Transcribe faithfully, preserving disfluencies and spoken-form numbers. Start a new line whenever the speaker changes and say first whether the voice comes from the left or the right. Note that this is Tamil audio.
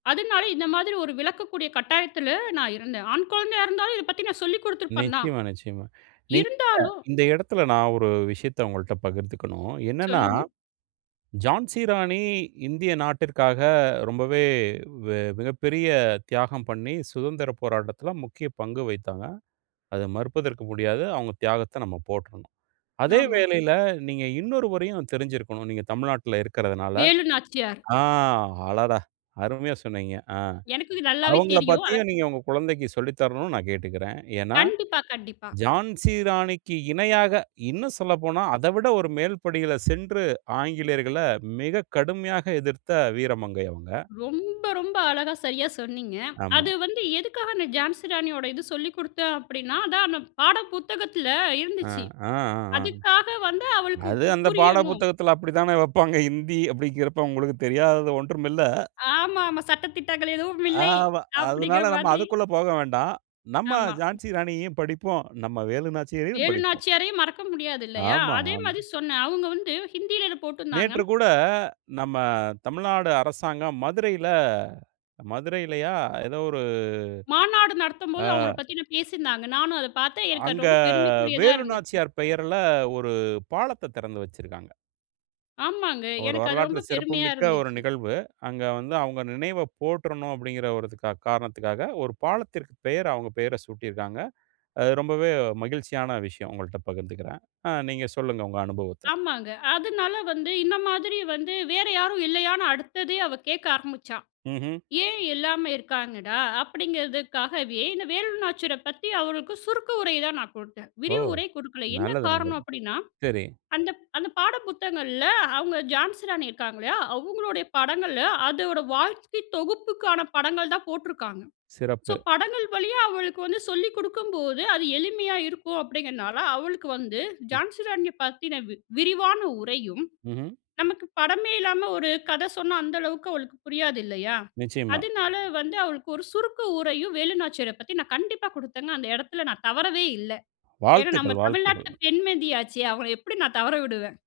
left: அதனால இந்த மாதிரி ஒரு விளக்கக்கூடிய கட்டாயத்தில நான் இருந்தேன். ஆண் கொழந்தையா இருந்தாலும் இத பத்தி நான் சொல்லிக் குடுத்துருப்பேன் தான்.
right: நிச்சயமா, நிச்சயமா. நீங்க
left: இருந்தாலும்
right: இந்த எடத்தில, நான் ஒரு விஷயத்த ஒங்கள்ட்ட பகிர்ந்துக்கணும். என்னன்னா,
left: சொல்லுங்க.
right: ஜான்சி ராணி இந்திய நாட்டிற்காக ரொம்பவே வெ மிகப்பெரிய தியாகம் பண்ணி, சுதந்திரப் போராட்டத்தில முக்கிய பங்கு வகித்தாங்க. அத மறுப்பதற்கு முடியாது. அவங்க தியாகத்த நாம போற்றணும். அதே
left: ஆமா.
right: வேளையில, நீங்க இன்னொருவரையும் தெரிஞ்சிருக்கணும். நீங்க தமிழ்நாட்டில இருக்குறதனால
left: வேலுநாச்சியார்.
right: ஆ அடடா! அருமையா சொன்னீங்க. அ.
left: எனக்கு இது நல்லாவே
right: அவங்கள
left: தெரியும். அ
right: பத்தியும், நீங்க உங்க குழந்தைக்கு சொல்லி தரணும்னு நான் கேட்டுக்கிறேன். ஏன்னா,
left: கண்டிப்பா, கண்டிப்பா.
right: ஜான்சி ராணிக்கு இணையாக இன்னும் சொல்லப்போனா, அதைவிட ஒரு மேல்படியில சென்று ஆங்கிலேயர்கள மிக கடுமையாக எதிர்த்த வீரமங்கை, அவுங்க.
left: ரொம்ப, ரொம்ப அழகா, சரியா சொன்னீங்க.
right: ஆமா.
left: அது வந்து எதுக்காக அந்த ஜான்சி ராணியோட இது சொல்லிக் குடுத்தேன். அப்டின்னா, அதான் அந்த பாட புத்தகத்தில
right: ஆ.
left: இருந்துச்சு.
right: ஆ, ஆ, ஆ.
left: அதுக்காக வந்து அவளுக்கு
right: அது
left: கு
right: அந்த பாட
left: புரியணும்.
right: புத்தகத்தில அப்படித்தான வப்பாங்க. ஹிந்தி அப்டின்கிறப்ப உங்களுக்கு தெரியாதது ஒன்றும் இல்ல.
left: ஆமாமா. சட்ட திட்டங்கள் எதுவும் இல்லை
right: ஆமா. அதனால
left: அப்படிங்கிற
right: நாம
left: மாதிரி.
right: அதுக்குள்ள போக வேண்டாம். நம்ம
left: ஆமா.
right: ஜான்சி ராணியையும் படிப்போம். நம்ம வேலுநாச்சியாரையும்
left: வேலு
right: படிப்போம்.
left: நாச்சியாரையும் மறக்க முடியாது, இல்லையா?
right: ஆமா,
left: அதே
right: ஆமா.
left: மாதி சொன்னேன். அவுங்க வந்து ஹிந்தியில இது போட்டிருந்தாங்க.
right: நேற்று கூட நம்ம தமிழ்நாடு அரசாங்கம் மதுரையில மதுரையிலயா? ஏதோ ஒரு
left: மாநாடு
right: ஆ.
left: நடத்தும்போது, அவங்கள பத்தின்னா பேசியிருந்தாங்க. நானும் அத பார்த்தேன். எனக்கு அது
right: அங்க
left: ரொம்ப பெருமைக்குரியதா இருந்துச்சு.
right: வேலுநாச்சியார் பெயர்ல ஒரு பாலத்த திறந்து வச்சிருக்காங்க.
left: ஆமாங்க.
right: ஒரு
left: எனக்கு அது
right: வரலாற்றில
left: ரொம்ப
right: சிறப்பு
left: பெருமையா
right: மிக்க ஒரு
left: இருந்துச்சு.
right: நிகழ்வு. அங்க வந்து அவங்க நினைவை போற்றணும். அப்டின்கிற ஒரு த காரணத்திற்காக ஒரு பாலத்திற்கு பெயர், அவங்க பெயர சூட்டியிருக்காங்க. அது ரொம்பவே மகிழ்ச்சியான விஷயம். உங்கள்ட்ட பகிர்ந்துக்கிறேன். அ நீங்க சொல்லுங்க, உங்க அனுபவத்த.
left: ஆமாங்க. அதனால வந்து இன்ன மாதிரி வந்து வேற யாரும் இல்லையான்னு, அடுத்ததே அவ கேட்க ஆரம்பிச்சா.
right: ம்ஹ்ம்.
left: ஏன்? எல்லாமே இருக்காங்கடா அப்படிங்கிறதுக்காகவே இந்த வேலுநாச்சியார பத்தி, அவளுக்கு சுருக்கு உரை தான் நான் கொடுத்தேன்.
right: ஓ!
left: விரிவுரை கொடுக்கல. என்ன
right: நல்லது,
left: காரணம்
right: நல்லது.
left: அப்படின்னா,
right: சரி.
left: அந்த அந்த பாட புத்தகங்கள்ல அவங்க, ஜான்சி ராணி இருக்காங்க. இல்லையா? அவங்களுடைய படங்களும், அதோட வாழ்க்கை தொகுப்புக்கான படங்கள் தான் போட்டுருக்காங்க. ஸோ
right: சிறப்பு.
left: படங்கள் வழியா அவளுக்கு வந்து சொல்லிக் குடுக்கும்போது, அது எளிமையா இருக்கும். அப்படிங்கிறதுனால, அவளுக்கு வந்து
right: ம்.
left: ஜான்சிராணிய பத்தின வி விரிவான உரையும்,
right: ம்ஹ்ம்.
left: நமக்கு படமே இல்லாம ஒரு கதை சொன்னா, அந்த அளவுக்கு அவளுக்கு புரியாது இல்லையா?
right: நிச்சயமா.
left: அதனால வந்து அவளுக்கு ஒரு சுருக்க உரையும், வேலுநாச்சியர பத்தி நான் கண்டிப்பா குடுத்தேங்க. அந்த எடத்துல நான் தவறவே இல்ல. ஏன்னா, நம்ம
right: வாழ்த்துக்கள்! வாழ்த்துக்கள்!
left: தமிழ்நாட்டில பெண் மதியாச்சே. அவங்கள எப்டி நான் தவற விடுவேன்?